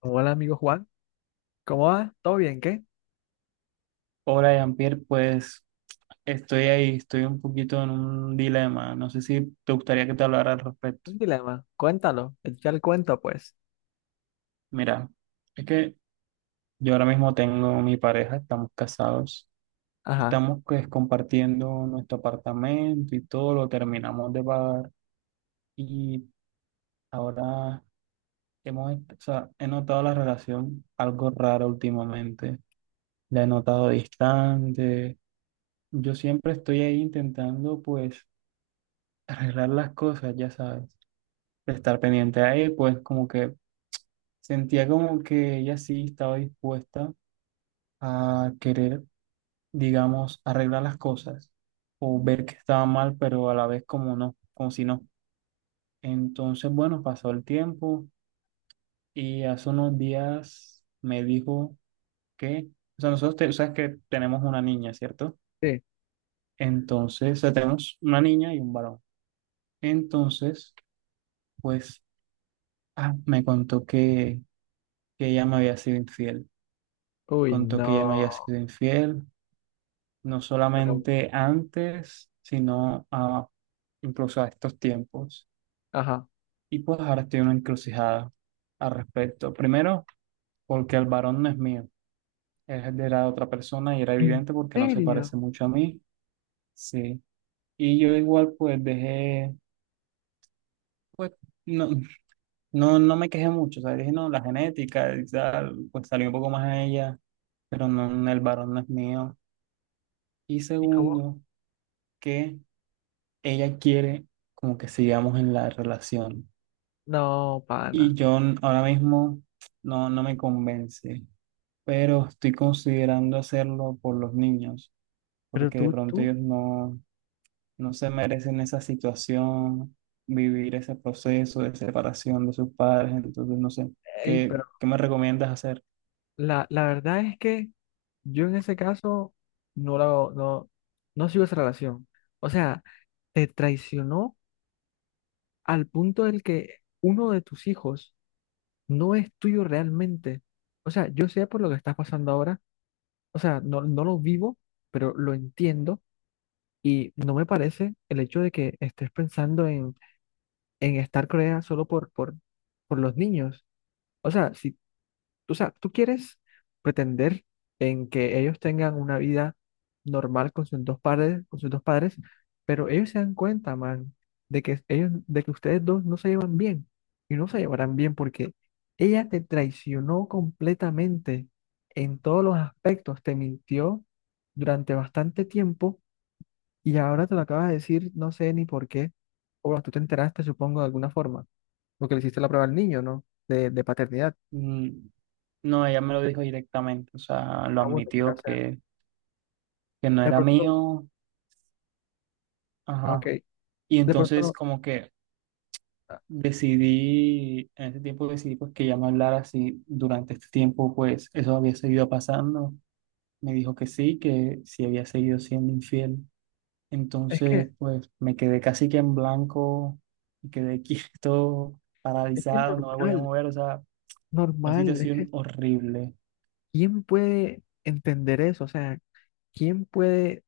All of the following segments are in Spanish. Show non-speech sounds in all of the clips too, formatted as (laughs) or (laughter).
Hola amigo Juan, ¿cómo va? ¿Todo bien? ¿Qué? Hola, Jean-Pierre, pues estoy ahí, estoy un poquito en un dilema. No sé si te gustaría que te hablara al respecto. Un dilema, cuéntalo, echa el cuento pues. Mira, es que yo ahora mismo tengo mi pareja, estamos casados, Ajá, estamos pues compartiendo nuestro apartamento y todo lo terminamos de pagar y ahora hemos, o sea, he notado la relación algo rara últimamente. La he notado distante. Yo siempre estoy ahí intentando pues arreglar las cosas, ya sabes de estar pendiente a él, pues como que sentía como que ella sí estaba dispuesta a querer, digamos, arreglar las cosas o ver que estaba mal, pero a la vez como no, como si no. Entonces, bueno, pasó el tiempo y hace unos días me dijo que, o sea, nosotros, sabes que tenemos una niña, ¿cierto? sí. Entonces, o sea, tenemos una niña y un varón. Entonces, pues, me contó que ella me había sido infiel. Uy, Contó que no, ella me había sido infiel, no pero, solamente antes, sino incluso a estos tiempos. ajá. Y pues ahora estoy en una encrucijada al respecto. Primero, porque el varón no es mío, es de la otra persona y era ¿En evidente porque no se serio? parece mucho a mí. Sí. Y yo igual pues dejé, pues no, no me quejé mucho, o sea, dije no, la genética y tal, pues salió un poco más a ella, pero no, el varón no es mío. Y ¿Y cómo? segundo, que ella quiere como que sigamos en la relación. No, Y pana. yo ahora mismo no, no me convence, pero estoy considerando hacerlo por los niños, Pero porque de tú, pronto tú, ellos no, no se merecen esa situación, vivir ese proceso de separación de sus padres. Entonces, no sé, ey, pero ¿qué me recomiendas hacer? la verdad es que yo en ese caso no la, no, no sigo esa relación. O sea, te traicionó al punto del que uno de tus hijos no es tuyo realmente. O sea, yo sé por lo que estás pasando ahora o sea, no, no lo vivo, pero lo entiendo y no me parece el hecho de que estés pensando en estar Corea solo por los niños. O sea, si o sea, tú quieres pretender en que ellos tengan una vida normal con sus dos padres, con sus dos padres, pero ellos se dan cuenta, man, de que ellos, de que ustedes dos no se llevan bien y no se llevarán bien porque ella te traicionó completamente en todos los aspectos, te mintió durante bastante tiempo y ahora te lo acabas de decir, no sé ni por qué, o bueno, tú te enteraste, supongo, de alguna forma, porque le hiciste la prueba al niño, ¿no? De paternidad. Mm. No, ella me lo dijo directamente, o sea, lo Ah, bueno, mira, o admitió sea, que no de era pronto. mío. Ok, Ajá. Y de pronto entonces no. como que ah, decidí, en ese tiempo decidí pues que ya me hablara si durante este tiempo pues eso había seguido pasando. Me dijo que sí había seguido siendo infiel. Es Entonces que, pues me quedé casi que en blanco, me quedé (laughs) quieto, es que es paralizado, no me voy a normal, mover, o sea, una normal. Es situación que, horrible. ¿quién puede entender eso? O sea, ¿quién puede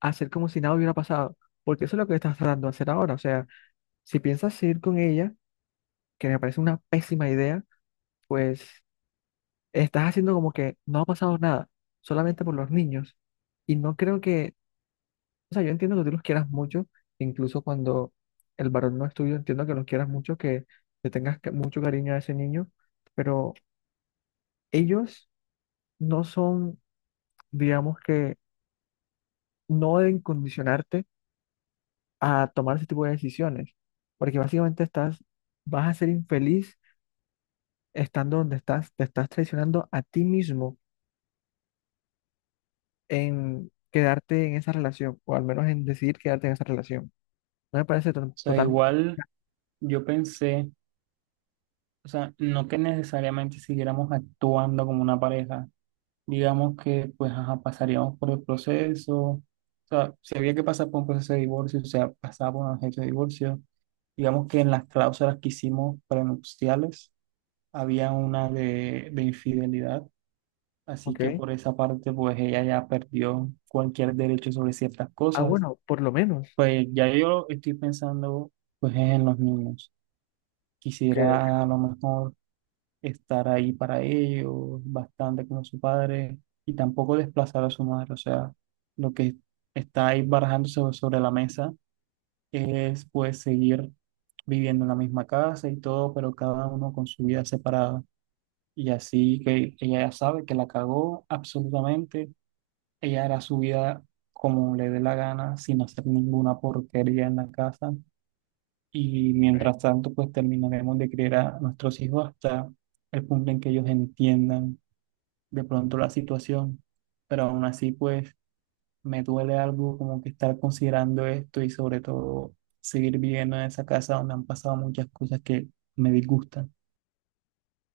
hacer como si nada hubiera pasado? Porque eso es lo que estás tratando de hacer ahora. O sea, si piensas seguir con ella, que me parece una pésima idea, pues estás haciendo como que no ha pasado nada, solamente por los niños. Y no creo que, o sea, yo entiendo que tú los quieras mucho, incluso cuando el varón no es tuyo, entiendo que los quieras mucho, que le tengas mucho cariño a ese niño, pero ellos no son, digamos que, no deben condicionarte a tomar ese tipo de decisiones, porque básicamente estás, vas a ser infeliz estando donde estás, te estás traicionando a ti mismo en quedarte en esa relación, o al menos en decidir quedarte en esa relación. No me parece O sea, totalmente, igual yo pensé, o sea, no que necesariamente siguiéramos actuando como una pareja, digamos que pues ajá, pasaríamos por el proceso, o sea, si había que pasar por un proceso de divorcio, o sea, pasaba por un proceso de divorcio, digamos que en las cláusulas que hicimos prenupciales había una de infidelidad, así ¿ok? que por esa parte pues ella ya perdió cualquier derecho sobre ciertas Ah, cosas, bueno, por lo menos. pues ya yo estoy pensando pues en los niños, Que quisiera a lo mejor estar ahí para ellos, bastante como su padre, y tampoco desplazar a su madre. O sea, lo que está ahí barajándose sobre la mesa es pues seguir viviendo en la misma casa y todo, pero cada uno con su vida separada. Y así que ella ya sabe que la cagó absolutamente, ella hará su vida como le dé la gana, sin hacer ninguna porquería en la casa. Y mientras tanto, pues terminaremos de criar a nuestros hijos hasta el punto en que ellos entiendan de pronto la situación, pero aún así pues me duele algo como que estar considerando esto y sobre todo seguir viviendo en esa casa donde han pasado muchas cosas que me disgustan.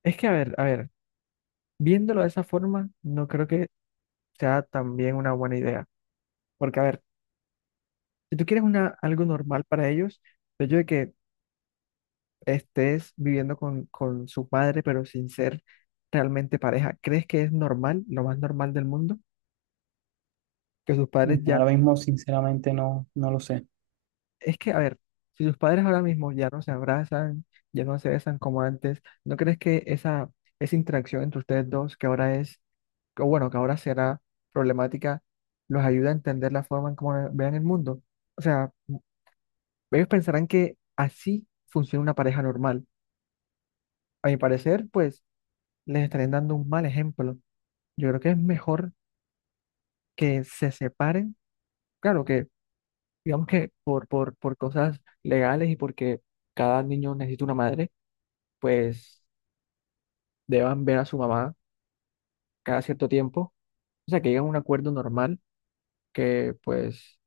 Es que, a ver, viéndolo de esa forma, no creo que sea también una buena idea. Porque, a ver, si tú quieres una, algo normal para ellos, el hecho de que estés viviendo con su padre, pero sin ser realmente pareja, ¿crees que es normal, lo más normal del mundo? Que sus Y padres ya... ahora mismo sinceramente no, no lo sé, Es que, a ver, si sus padres ahora mismo ya no se abrazan, ya no se besan como antes, ¿no crees que esa interacción entre ustedes dos, que ahora es, o bueno, que ahora será problemática, los ayuda a entender la forma en cómo vean el mundo? O sea, ellos pensarán que así funciona una pareja normal. A mi parecer, pues les estarían dando un mal ejemplo. Yo creo que es mejor que se separen, claro que digamos que por cosas legales y porque cada niño necesita una madre, pues deban ver a su mamá cada cierto tiempo, o sea, que lleguen a un acuerdo normal que pues,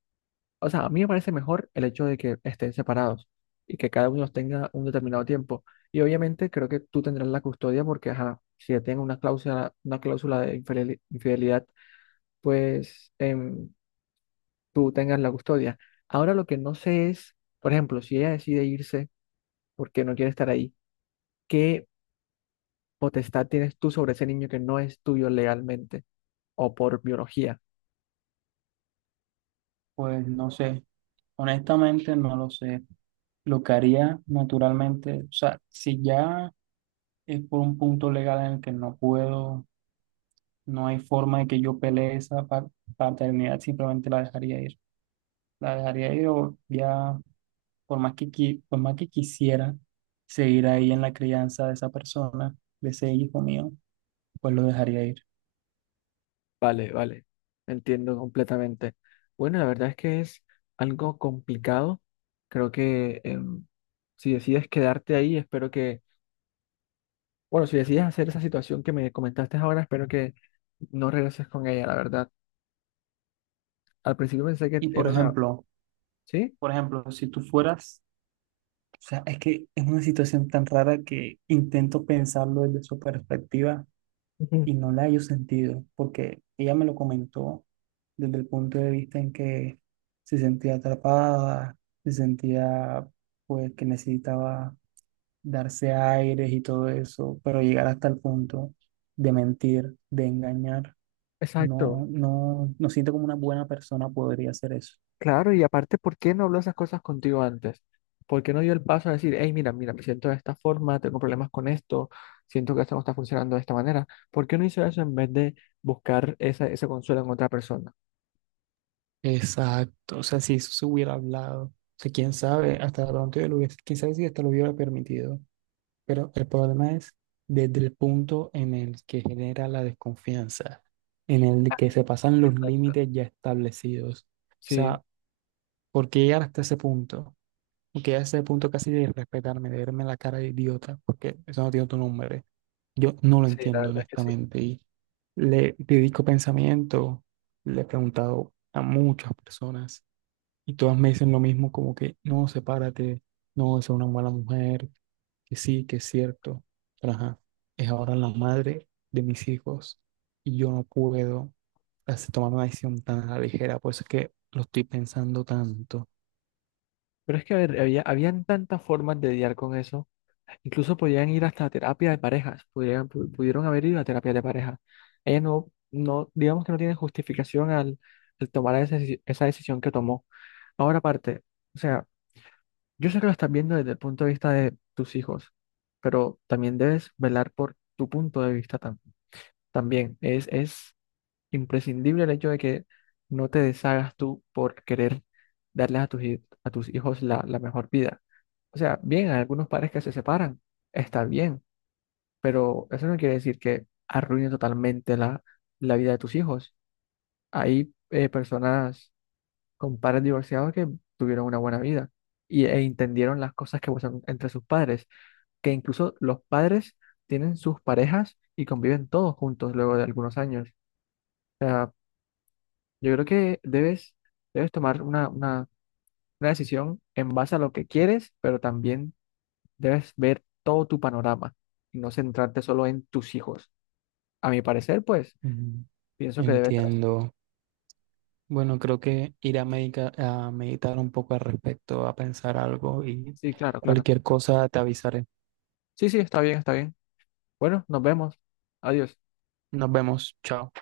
o sea, a mí me parece mejor el hecho de que estén separados y que cada uno los tenga un determinado tiempo. Y obviamente creo que tú tendrás la custodia porque, ajá, si ya tengo una cláusula de infidelidad, pues... tú tengas la custodia. Ahora lo que no sé es, por ejemplo, si ella decide irse porque no quiere estar ahí, ¿qué potestad tienes tú sobre ese niño que no es tuyo legalmente o por biología? pues no sé, honestamente no lo sé. Lo que haría naturalmente, o sea, si ya es por un punto legal en el que no puedo, no hay forma de que yo pelee esa paternidad, simplemente la dejaría ir. La dejaría ir o ya por más por más que quisiera seguir ahí en la crianza de esa persona, de ese hijo mío, pues lo dejaría ir. Vale, vale, entiendo completamente. Bueno, la verdad es que es algo complicado. Creo que si decides quedarte ahí, espero que, bueno, si decides hacer esa situación que me comentaste ahora, espero que no regreses con ella, la verdad. Al principio pensé que Y era una... ¿Sí? por ejemplo, si tú fueras, o sea, es que es una situación tan rara que intento pensarlo desde su perspectiva Ujú. y no la hallo sentido, porque ella me lo comentó desde el punto de vista en que se sentía atrapada, se sentía pues que necesitaba darse aires y todo eso, pero llegar hasta el punto de mentir, de engañar, Exacto. No siento como una buena persona podría hacer eso. Claro, y aparte, ¿por qué no habló esas cosas contigo antes? ¿Por qué no dio el paso a decir, hey, mira, mira, me siento de esta forma, tengo problemas con esto, siento que esto no está funcionando de esta manera? ¿Por qué no hizo eso en vez de buscar esa, ese consuelo en otra persona? Exacto, o sea, si eso se hubiera hablado, o sea, quién sabe, hasta de pronto yo lo hubiese, quién sabe si hasta lo hubiera permitido, pero el problema es desde el punto en el que genera la desconfianza, en el que Ay, se pasan los exacto. límites ya establecidos, o Sí, sea, ¿por qué llegar hasta ese punto? Porque ya ese punto casi de respetarme, de verme la cara de idiota, porque eso no tiene otro nombre. Yo no lo sí, la entiendo, verdad es que sí. honestamente. Y le dedico pensamiento, le he preguntado a muchas personas y todas me dicen lo mismo, como que no, sepárate, no, es una mala mujer, que sí, que es cierto. Pero ajá, es ahora la madre de mis hijos y yo no puedo tomar una decisión tan a la ligera, por eso es que lo estoy pensando tanto. Pero es que a ver, había, habían tantas formas de lidiar con eso. Incluso podían ir hasta terapia de parejas, pudieron haber ido a terapia de pareja. Ella no, no, digamos que no tiene justificación al, al tomar esa, esa decisión que tomó. Ahora aparte, o sea, yo sé que lo estás viendo desde el punto de vista de tus hijos, pero también debes velar por tu punto de vista también. Es imprescindible el hecho de que no te deshagas tú por querer darles a a tus hijos la, la mejor vida. O sea, bien, hay algunos padres que se separan, está bien, pero eso no quiere decir que arruine totalmente la, la vida de tus hijos. Hay personas con padres divorciados que tuvieron una buena vida y, e entendieron las cosas que pasan entre sus padres, que incluso los padres tienen sus parejas y conviven todos juntos luego de algunos años. O sea, yo creo que debes, debes tomar una decisión en base a lo que quieres, pero también debes ver todo tu panorama y no centrarte solo en tus hijos. A mi parecer, pues Ujú. pienso que debe ser así. Entiendo. Bueno, creo que ir a, a meditar un poco al respecto, a pensar algo y Sí, claro, claro. cualquier cosa te avisaré. Sí, sí, está bien, está bien. Bueno, nos vemos. Adiós. Nos vemos, chao.